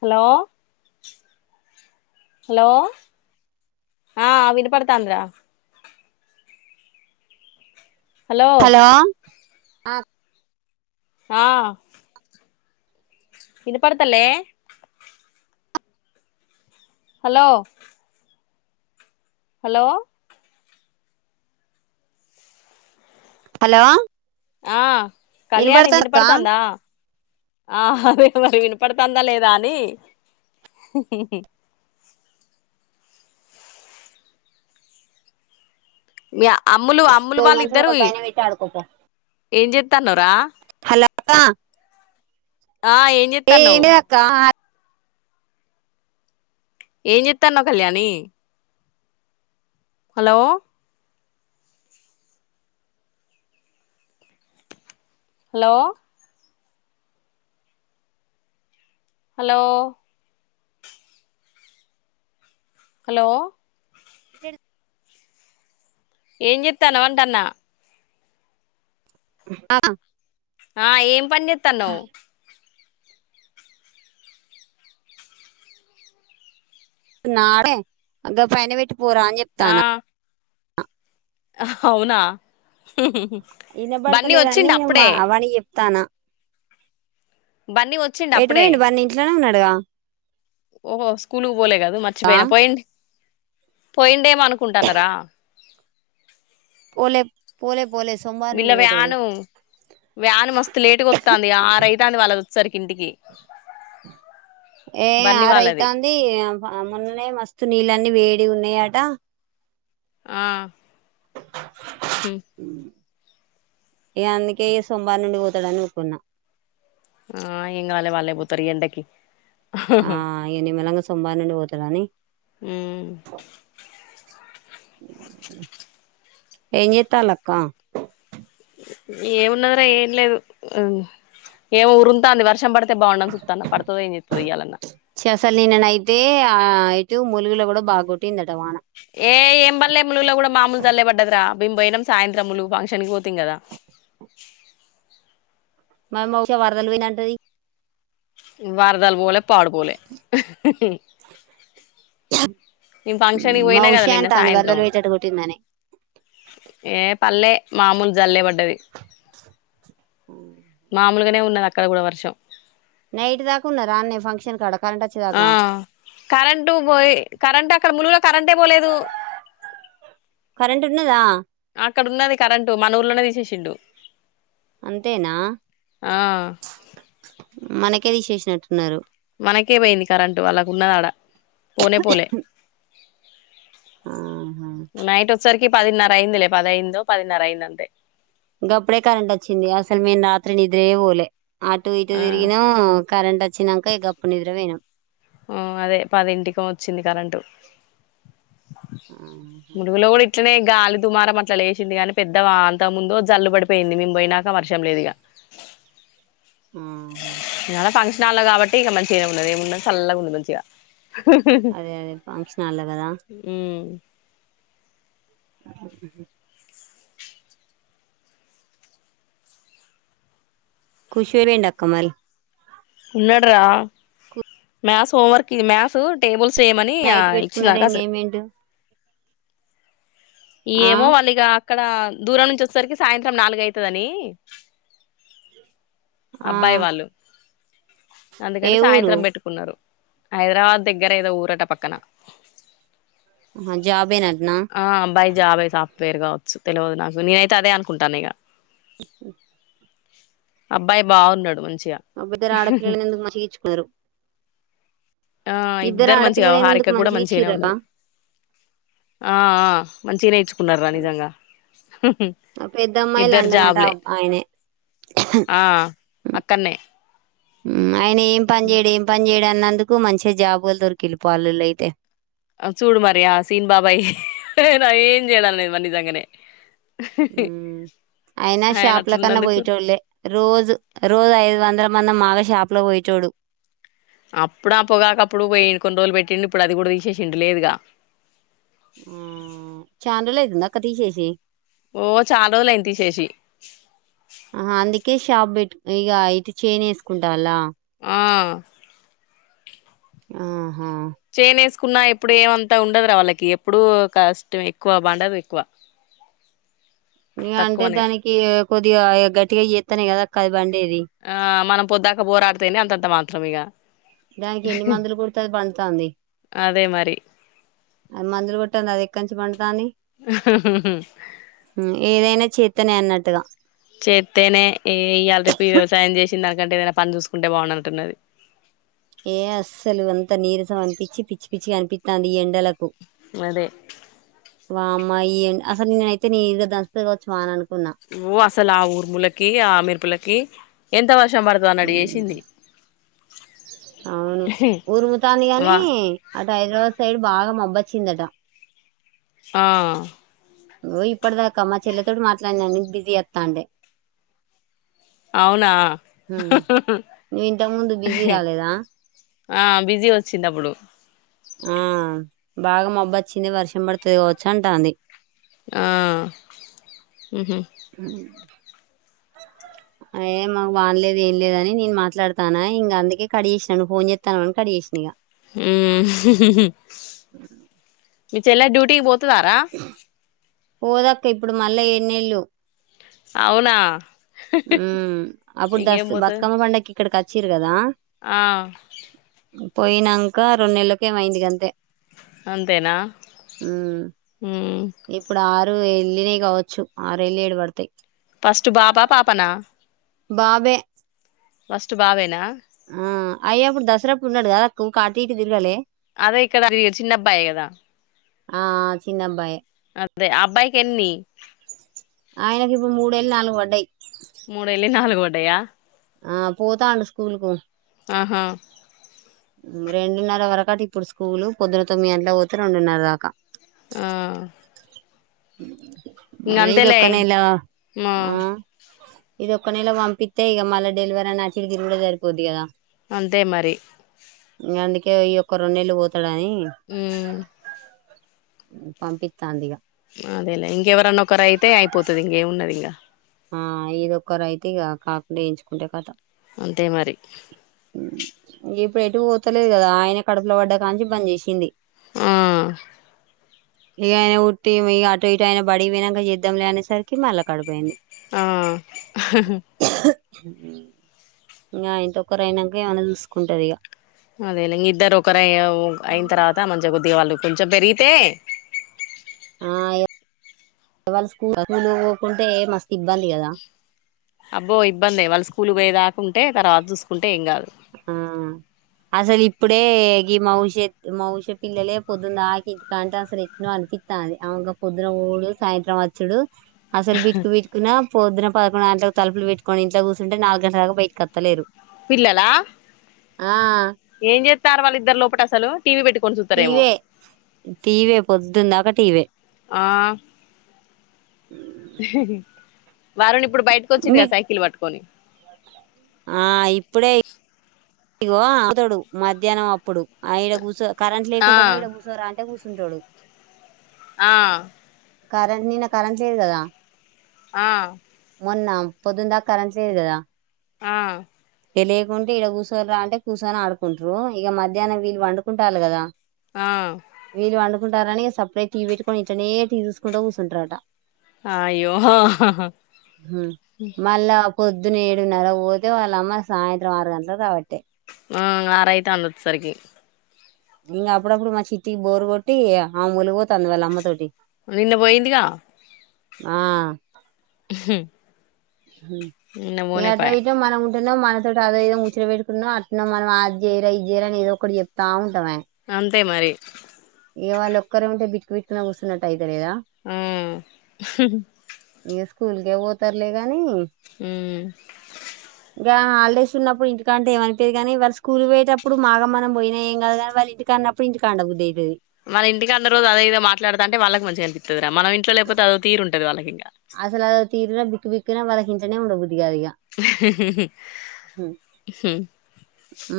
Hello hello ఆ వినపడతాంద్ర hello ఆ ఆ ఇనపడ్తలే హలో హలో హలో ఆ కళ్యాణి ఇనబడతా అక్క వినపడతందా ఆ అదే మరి వినపడతాందా లేదా అని మీయ అమ్ములు అమ్ములు ఈ మంచం ఒకటి వాళ్ళిద్దరివి పైన పెట్టి ఆడుకోపో ఏం జెత్తన్నవ్ రా హలో ఆ ఏం చేత్తన్నావ్ ఏమి అక్కా హ ఏం జెత్తన్నావ్ Kalyani hello hello hello hello ఇచే ఏం చేత్తన్నావ్ అంటన్న ఆ ఆ ఏం పని చేత్తన్నావ్ నాడే గ పైన పెట్టి పోరా అని ఆ చెప్తాన అవునా బన్నీ వచ్చిండా అప్పుడే తన బన్నీ వచ్చిండ అప్పుడే పోయిండు వాన్ని ఇంట్లోనే ఉన్నాడుగా ఓహో స్కూల్ కు పోలే కాదు మర్చిపోయినా పోయిడి పోయిండేమో అనుకుంటాన్నారా పోలే పోలే పోలే సోమవారం వీళ్ళ నుండి పోతాడు వ్యాను వ్యాన్ మస్తు లేటుగా వస్తది ఆరు అైతుంది వాళ్ళ సరికి ఇంటికి ఏ బన్నీ వాళ్ళది ఆరైతంది మొన్ననే మస్తు నీళ్ళ అన్ని వే ది ఉన్నాయటా ఆ ఉ ఇగ అందుకే సోమవారం నుండి పోతాడని ఉ ఉరుకున్నా ఆ ఏం కాలేదు లే వాళ్ళ పోూతురు ఎండకి ఆ ఇ నిమ్మలంగా సోమార్ నుండి పోతాడని ఉ ఎం చేతల్లు అక్క ఏమున్నది రా ఏం లేదు ఏము ఉరుమతాంది వర్షం పడు తే బాగుండు సూత్తన్న పడుతది ఏం చేస్తాదో ఇయ్యాలన్నా అయితే ములిగీలు కూడా బాగోట్ ఏ ఏం బల్లే ములుగుల కూడాడా మామూలు జల్లే పడ్డదిరా బిం పోయినం సాయంత్రం ములుగు ఫంక్షన్కిి పోతి కదా మ మష వరదలు పోయినాంటది వారదాలు పోలే పాడు పోలే నిం ఉమ్, ఫంక్షన్ కి పోయినా మౌష కదా నిన్న అంటాంది సాయంత్రం వరదలు పోయేటట్టు కొట్టిందని ఏ పల్లె మామూలు జల్లే పడ్డది మా ములుగానే ఉన్నది అక్కడ కూడా వర్షం నైట్ దాకా ఆడనే ఫంక్షన్ కాడ కరెంట్ ఆ వచ్చేదాకా కరెంటు పోయి కరెంట్ అక్కడ ములుగులో కరెంటే పోలేదు కరెంట్ ఉన్నదా అక్కడ ఉన్నది కరెంటు మన ఊర్లోనే తీసేసిండు అంతేనా ఆ మనకే తీసేసినట్టున్నారు మనకే పోయింది కరెంటు వాళ్లాకు ఉన్నది ఆడ పోనే పోలే ఆహా నైట్ వచ్చరికి పదిన్నర అయిందిలే పదయిందో పదిన్నర అయింది అంతే గప్పుడే కరెంట్ వచ్చింది అసలు మేను రాత్రి నిద్రే పోలే అటు ఇటు ఆ తిరిగినా కరెంట్ వచ్చినాక గప్పుడు నిద్ర పోయినాం ఉ అదే పదింటికేమో వచ్చింది కరెంటు ఆహా ముడుగులో గూడ ఇప్ ఇట్లనే గాలి దుమారం అట్లా లేసిింది కాని పెద్దవా అంత ముందు జల్లు పడిపోయింది మేము పోయినాక వర్షం లేదు ఇగ [inaudible] ఆహా. ఇగ అల్ల ఫంక్షన్ హల్ల కాబట్టి ఇంగ మంచిగానే ఉన్నది ఏమున్నది చల్లగా ఉంది మంచిగా అదే అదే ఫంక్షన్ హాల్లో కదా మ్ మ్ హు కుష్వేరేండక్క మరి ఉన్నాడ్రా maths homework maths table చేేమని ఆ నైట్ పెట్టుకున్నారు ఇచ్చినక అసల్ ఎంగేజ్మెంట్ ఆ ఇయ్యేమొ వాళ్ళు ఇగ అక్కడ దూరం నుంచి వచ్చేసరికి సాయంత్రం నాలుగైతదని ఆ అబ్బాయి వాళ్ళు ఏ అందుకని ఊరు సాయంత్రం పెట్టుకున్నారు హైదరాబాద్ దగ్గర ఏదో ఊరట పక్కన జాబే నట్నా ఆ అబ్బాయి జాబ్ సాఫ్ట్వేర్ కావచ్చు తెలియదు నాకు నేనైతే అదే అనుకుంటాన ఇగ స అబ్బాయి బాగున్నాడు మంచి అబ్ ఇద్దరు ఆడపిల్లను మంచిగ ఇచ్చుకున్నారు ఆ ఇద్దరు మంచిగా హారిక ఆడపిల్లలైనందుకు కు కూడా మంచిగా మంచిగానే ఇచ్చిరట ఉన్నారు ఆ ఆ మంచిగానే ఇచ్చుకున్నార్ర నిజంగా పెద్ద అమ్మాయి ఇద్దరు లండన్ అట జాబ్లే ఆయనే ఆ అక్కన్నే మ్ ఆయన ఏం పని చేయడు ఏం పని చేయ్యడు అన్నందుకు మంచిగా జాబోళ్ళు దొరికిళ్ళు పో అల్లుళ్ళు అయితే చూడు మరి ఆ సీన్ బాబాయ్ న ఏం చేయాడం లేదు మరి నిజంగానే మ్ అయినా ఆయన షాపు లోకన్న అట్లున్నందుకు పోయేటోళ్ళే రోజు రోజు ఐదు వందల మన్న మాగ షాప్ లకు పోయేటోడు అప్పుడు ఆ పోగాకప్పుడు పోయి కొన్ని రోజులు పెట్టిండి ఇప్పుడు అది కూడా తీసేసిండు లేదిగా మ్ చాన్రోలైతుందా అక్క తీసేశి ఓ చాలా రోజులు అయింది తీసేసి ఆహా అందుకే షాప్ పెట్ ఇగ ఇటు చేనేసుకుంటాల్ల ఆ ఆహా కున్నా ఎప్పుడు ఏమంతా ఉండదురా వాళ్ళకి ఎప్పుడూ కష్టం ఎక్కువ పండవు ఎక్కువ [inaudible] ఇంగ అంటే తక్కువనే దానికి కొద్దిగా గట్టిగా చేస్తానే కదా అక్క అది పం ఆ మనం పొద్ద్దాక బోరాడుతేనే అంతంత మాత్రం ఇగ దానికి ఎన్ని మందులు కోడుతే అది పండుతాంది అదే మరి అ మందులు కొట్టంది అది ఎక్కన్ దాని మ్ ఏదైనా చేతనే అన్నట్టుగా చెతేనే ఇగ ఇయ్యల రేపు వ్యవసాయం చేస్ చిన్ దాని కంటే ఏదైనా పని చూసుకుంటే బాగున్నటున్నది ఏ అస్సలు అంతా నీరసం అనిపించి పిచ్చి పిచ్చి అనిపితాంది ఇ ఎం డలకు అదే వమ్మా ఈ ఎం అసలు నిన్ననైతే నీ ఇరుగా దంచుతది కావచ్చు వానను ఓ అసలు ఆ ఊరు ములకి ఆ మేరుపులకి ఎంత వర్ష పడుతదో అన్నట్టు చేసింది అవును ఉరుముతాంది కాని వా అటు హైదరాబాద్ సైడ్ బాగా మబ్ వచ్చిందట ఆ ఓ ఇప్పటిదాకా మా చెల్లెతోటి మాట్లాడిన నీకు బిజీ అతంటే. అవునా ఉ నువ్ ఇంతకు ముందు బిజీ రాలేదా ఆ బిజీ వచ్చింది అప్పుడు ఆ బాగా మబ్బచ్చింది వర్షం పడితదిగావచ్చు అంటాంది ఆ ఉహు ఊ ఏ మాకు వాన్ లేద్ ఏం లేదని నేన్ మాట్లాతన ఇంగ అందుకే కడి జేషిన నువ్ ఫోన్ జేతనవని కడిజేశిన ఇంగ మీ చెల్ల డ్యూటీకి బోతదరా? పోదక్క ఇప్పుడు మళ్ళ ఎన్నేళ్ళు అవునా ఊ అప్పుడు దస్ ఇంకేం పోతది బతుకమ్మ పండకి ఇక్కడకి వచ్చీరు కదా ఆ పోయినంక రొన్ నెలకేమో అయింది గంతే అంతేనా ఊ మ్మ్ ఇపుడు ఆర్ రు ఎల్లినయ్ కావచ్చు ఆరుఎళ్ళి ఏడు వడతయి ఫస్టు బాబా పాపనా? బాబే ఫస్టు బావేనా ఆ అయ్యప్పుడు దసరాప్పుడు ఉన్నడు కదక్క ఊక అటు ఇటు తిరగలే అదె ఇక్కడ మీ చిన్నబ్బాయే కదా ఆ చిన్నబ్బాయే. అదే ఆ అబ్బాయికి ఎన్ని? ఎల్ నాలుగు వడ్డయ్. మూడేలి నాలుగు వడ్డయా? ఆ పోతాండు స్కూల్ కు ఆహా రెండున్నర వరకట ఇప్పుడు స్కూలు పొద్దున తొమ్మిది గంటల పోతే రొండున్నర దాకా ఆ ఇంగ అదే అంతేలే ఇదొక్కనెలా ఆ ఇది ఒక్క నెల వంపితె ఇగ మళ్ళ డిలవరన్నట్టు అటు ఇటు తిరుగుడే సరిపోది కదా అంతే మరి ఇంగ అందుకే ఈ ఒక్క రొంనెళ్లు పోతడు అన్ ఊ ఉ పంపితాంది ఇగ అదేలే ఇంక ఎవరన్నోకర అయితే అయిపోతది ఇంగ ఏమున్నదింగ ఆ ఇదొక్కరు అయితే ఇగ కాకుండ ఎంచుకుంటే కతం అంతే మరి ఇప్పుడు ఎటు ఒతలేదు కదా ఆయన కడపుల వడ్డ కానించి బంజేసింది ఆ ఇగయినా ఉట్టి ఇ అటు ఇటు అయినా బడి వినాక చేద్దాం లే అనేసరికి మళ్ళ కడుపయింది. ఆ ఇంగ ఆయింతొకరు ఐనక ఏమనా చూసుకుంటది ఇగ. అదే లే ఇగ ఇద్దరు ఒకరు అయిన తర్వాత మంచిగా కొద్దిగ వాళ్ళు కొంచం పెరిగితే ఆ వాళ్ళ స్కూల్ స్కూల్ పోకుంటే మస్తు ఇబ్బంది కదా అబ్బో ఇబ్బంది వాళ్ళు స్కూల్ పోయే దాకుంటే తర్వాత చూసుకుంటే ఏం కాదు ఆ అసలు ఇప్పుడే ఈ మవిష మవిష పిల్లలే పొద్దున్నందక ఇంటికాన్నె ఉంటే అసలు ఏట్లనో కత్త అది గా పొద్దున పోవుడు సాయంత్రం వచ్చుడు అసలు బిటుకు బిట్టుకున్న పొద్దున పదకొండు గంటలకు తలుపులు పెట్టుకొని ఇంట్ల కూర్చంటే నాలుగు గంటల దాకా బయటికి వత్తలేరు పిల్లలా ఆ ఏం చేస్తారు వాళ్ళ ఇద్దరు లోపట అసలు టీవీ పెట్టుకొని చూతారేమో పొద్దుందాక టీవే వరుణ్ ఇప్పుడు బయటకు వచ్చిండు కదా మీకు సైకిల్ పట్టుకొని ఆ ఇప్పుడే ఇగో ఆడుతాడు మధ్యాహ్నం అప్పుడు ఆ ఇడ కూర్చొ కరెంట్ ఆ లేకుంటానో ఈడ కూర్చోరా అంటే కూర్చుంటాడు ఆ కరం నిన్న కరెంటు లేదు కదా ఆ మోన్నా పొదుందాక కరంట్లేదు కదా ఆ లేయకుంటే ఇక్కడ కూసో రా అంటే కూర్చొని ఆడుకుంట్రారు ఇక మధ్యాహ్న వీళ్ళు వండుకుంటాల్లు కదా ఆ చదుకుంటారని సప్పుడేక టీవీ పెట్టుకని ఇంట్లోనే టీవీ చూసుకుంట కూర్చంటారట అయ్యో హా పొద్దున ఏడున్నర పోతే వాళ్ళ అమ్మ సాయంత్రం ఆరు గంటలుకు రాబట్టే ఆ ఆరైతాంది అచ్చేసరికి ఇంగ్ అప్పుడ అప్పుడు మా చిట్టికి బోర్ ఒకటి ఆ ములి పోతు అందవల్ళ అమ్మలతోటి నిన్న పోయిందికా ఆ హ ఇగ అటో ఇటో మన అన్నో మనతోటి అద ఏదో ముచట పెట్టుకున్నా అట్న్నో మనం అది చేయరా ఇది చేరా అని ఏదో ఒకటి చెప్తాం తవే అంతే మరి ఇగ వాళ్ళ ఒక్కరు ఉంటే బిక్కు బిక్కు కూసున్నట్టుయి ఉమ్ హు ఏ స్కూల్క పోతర్లే కాని ఉమ్ ఇక హాలిడేస్ ఉన్నప్పుడు ఇంటికంటే ఏమనిపోయాది కానీ వాళ్ళ స్కూల్ పోయేటప్పుడు మాగా మనం పోయినా ఏం కాదు కానీ వాళ్ళ ఇంటిక ప్పుని ఇంటి కాడ ఉండ బు మన ఇంటి అందరు రోజు అదేద మాట్లాడుత అంటే వాళ్ళకి మంచిగా అనిపిస్తది మనం ఇంట్లో లేకపోతే అదో తీరుంటది వాళ్ళకి ఇంకా వలకు ఇంట్లనే ఉండ ఇగ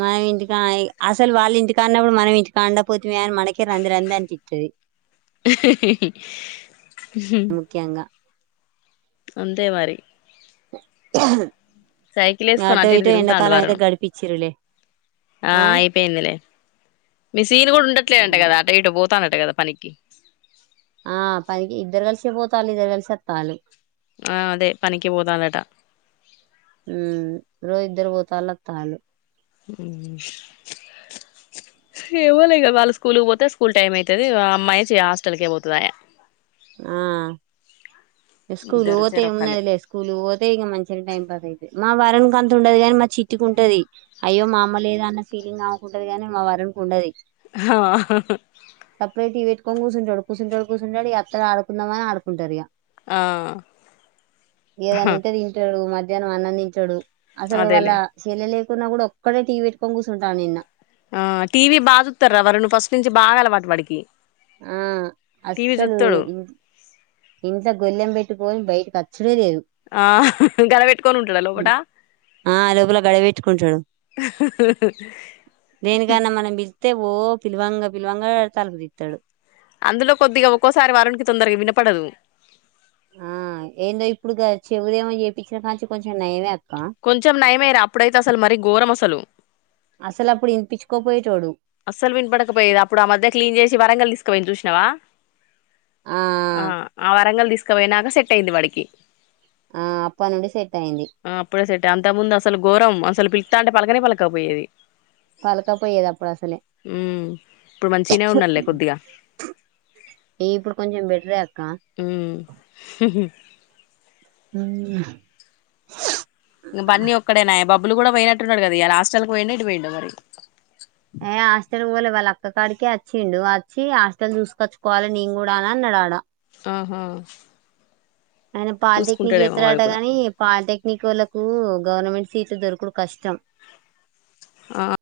మా ఇంటి అసలు వాళ్ళు ఇంటికా ఉన్నప్పుడు మనం ఇంటి కాడ పోతుమే అని మనకే రందు రంది అనిపితది హాహా ముఖ్యంగా అంతే మరి సైకిల్ వేసుకొని ఆటో అటు ఇటు ఇటో తిరుగుతాండు ఎండాకాలం అయితే వరుణ్ గడిపిచ్చిరులే ఆ అయిపోయిందిలే మీసీను కూడా ఉండట్లే అంట కదా అటో ఇటో పో త్తానట కదా పనికి ఆ పనికి ఇద్దరు కలిసి పోతాలు ఇద్దరు కలిసి వత్తాలు ఆ అదే పనికి పోదాలట మ్ రోజు ఇద్దరు పోత్తాలు వత్తాలు హ్మ్ ఏమోలే ఇగ వాళ్ళు స్కూల్కి పోతే స్కూల్ టైం అయితది అమ్మాయి చె హాస్టల్కి పోతదయె ఆ స్కూల్ ఇద్దరు పోతే ఏం చెరొక్కళ్ళు ఉన్నదిలే స్కూల్ పోతే ఇంకా మంచిగా టైం పాస్ అయితది మా వరుణ్కు అంత ఉండదు గాని మా చిట్టికి ఉంటది అయ్యో మా అమ్మ లేదన్న ఫీలింగ్ ఆమెకుఉంటది కాని మా వరుణ్కి ఉండది ఆహా పక్కన కూర్చుంటాడు కుర్చుంటాడు కూచుంటాడు ఈ ఆడుకుందమఅని ఆడుకుంటారు ఇగ ఆ ఏదనా ఉంటే తింటడు మధ్యాహ్నం అన్నం తింటడు అసలు వాళ్ళ అదేలే చెల్లెలు లేకున్నా కూడా ఒక్కడే టీవీ పెట్టుకొని కూర్చుంటాడు నిన్న ఆ టీవీ బా చూస్తార్ర వరుణ్ ఫస్ట్ నుంచి బాగా అలవాటు వాడికి ఆ టీవీ అస్సల్ చూత్తడు ఇ ఇంత గొల్లెం పెట్టుకొని బయటకి వచ్చ ఆ గడ పెట్టుకొని ఉంటాడ లోపట ఆ లోపల గడపెట్టుకుంటాడు దేనికన్నా మనం తే ఓ పిల్వాంగ పిల్వంగ తలుపుదిత్తాడు అందులో కొద్దిగా ఒక్కోసారి వరుణ్కి తొందరగా వినపడదు ఆ ఏందో ఇప్పుడుగ చెవుదేమో చేపిచ్చిన కాన్చి కొంచెం నయమే అ కొంచెం నయమే రా అప్పుడైతే అసలు మరి ఘోరం అసలు అసలు అప్పుడు ఇనిపించుకోపోయేటోడు అస్సలు వినపడకపోయేది అప్పుడు ఆ మధ్య క్లీన్ చేసి వరంగల్ తీస్కపోయను చూసినవా ఆ ఆ వరంగల్ తీస్కపోయినాక సెట్ అయింది వాడికి ఆ అప్ప నుండి సెట్ అయింది ఆ అప్పుడే సెట్ అంత ముందు అసలు ఘోరాం అసలు పిలుతాంటే పలకనే పలకపోయేది పలక పోయేది అప్పుడు అసలే మ్మ్ ఇప్పుడు మంచిగనే ఉన్నాడులే కొద్దిగా ఈ ఇప్పుడు కొంచెం బెట్రే అక్క హ్మ్ హ్మ్ ఇంకా బన్నీ ఒక్కడేనా బబ్లు కూడా పోయినట్టున్నాడు కదా ఇలా హాస్టల్ పోయిండో ఎటు పోయిండో మరి ఏ హాస్టల్ పోలే వాళ్ళ అక్క కాడికి వచ్చిండు వచ్చి హాస్టల్ చూసుకొచ్చుకోవాలి నేను కూడా అని అన్నాడు అడా ఆహా ఆయన పాలిటెక్నిక్ చూసుకుంటాడేమో వాడు చేస్తాడట కూడా గాని పాలిటెక్ మీకు వోళ్ళలకు గవర్నమెంట్ సీట్లు దొరకుడు కష్టం ఆ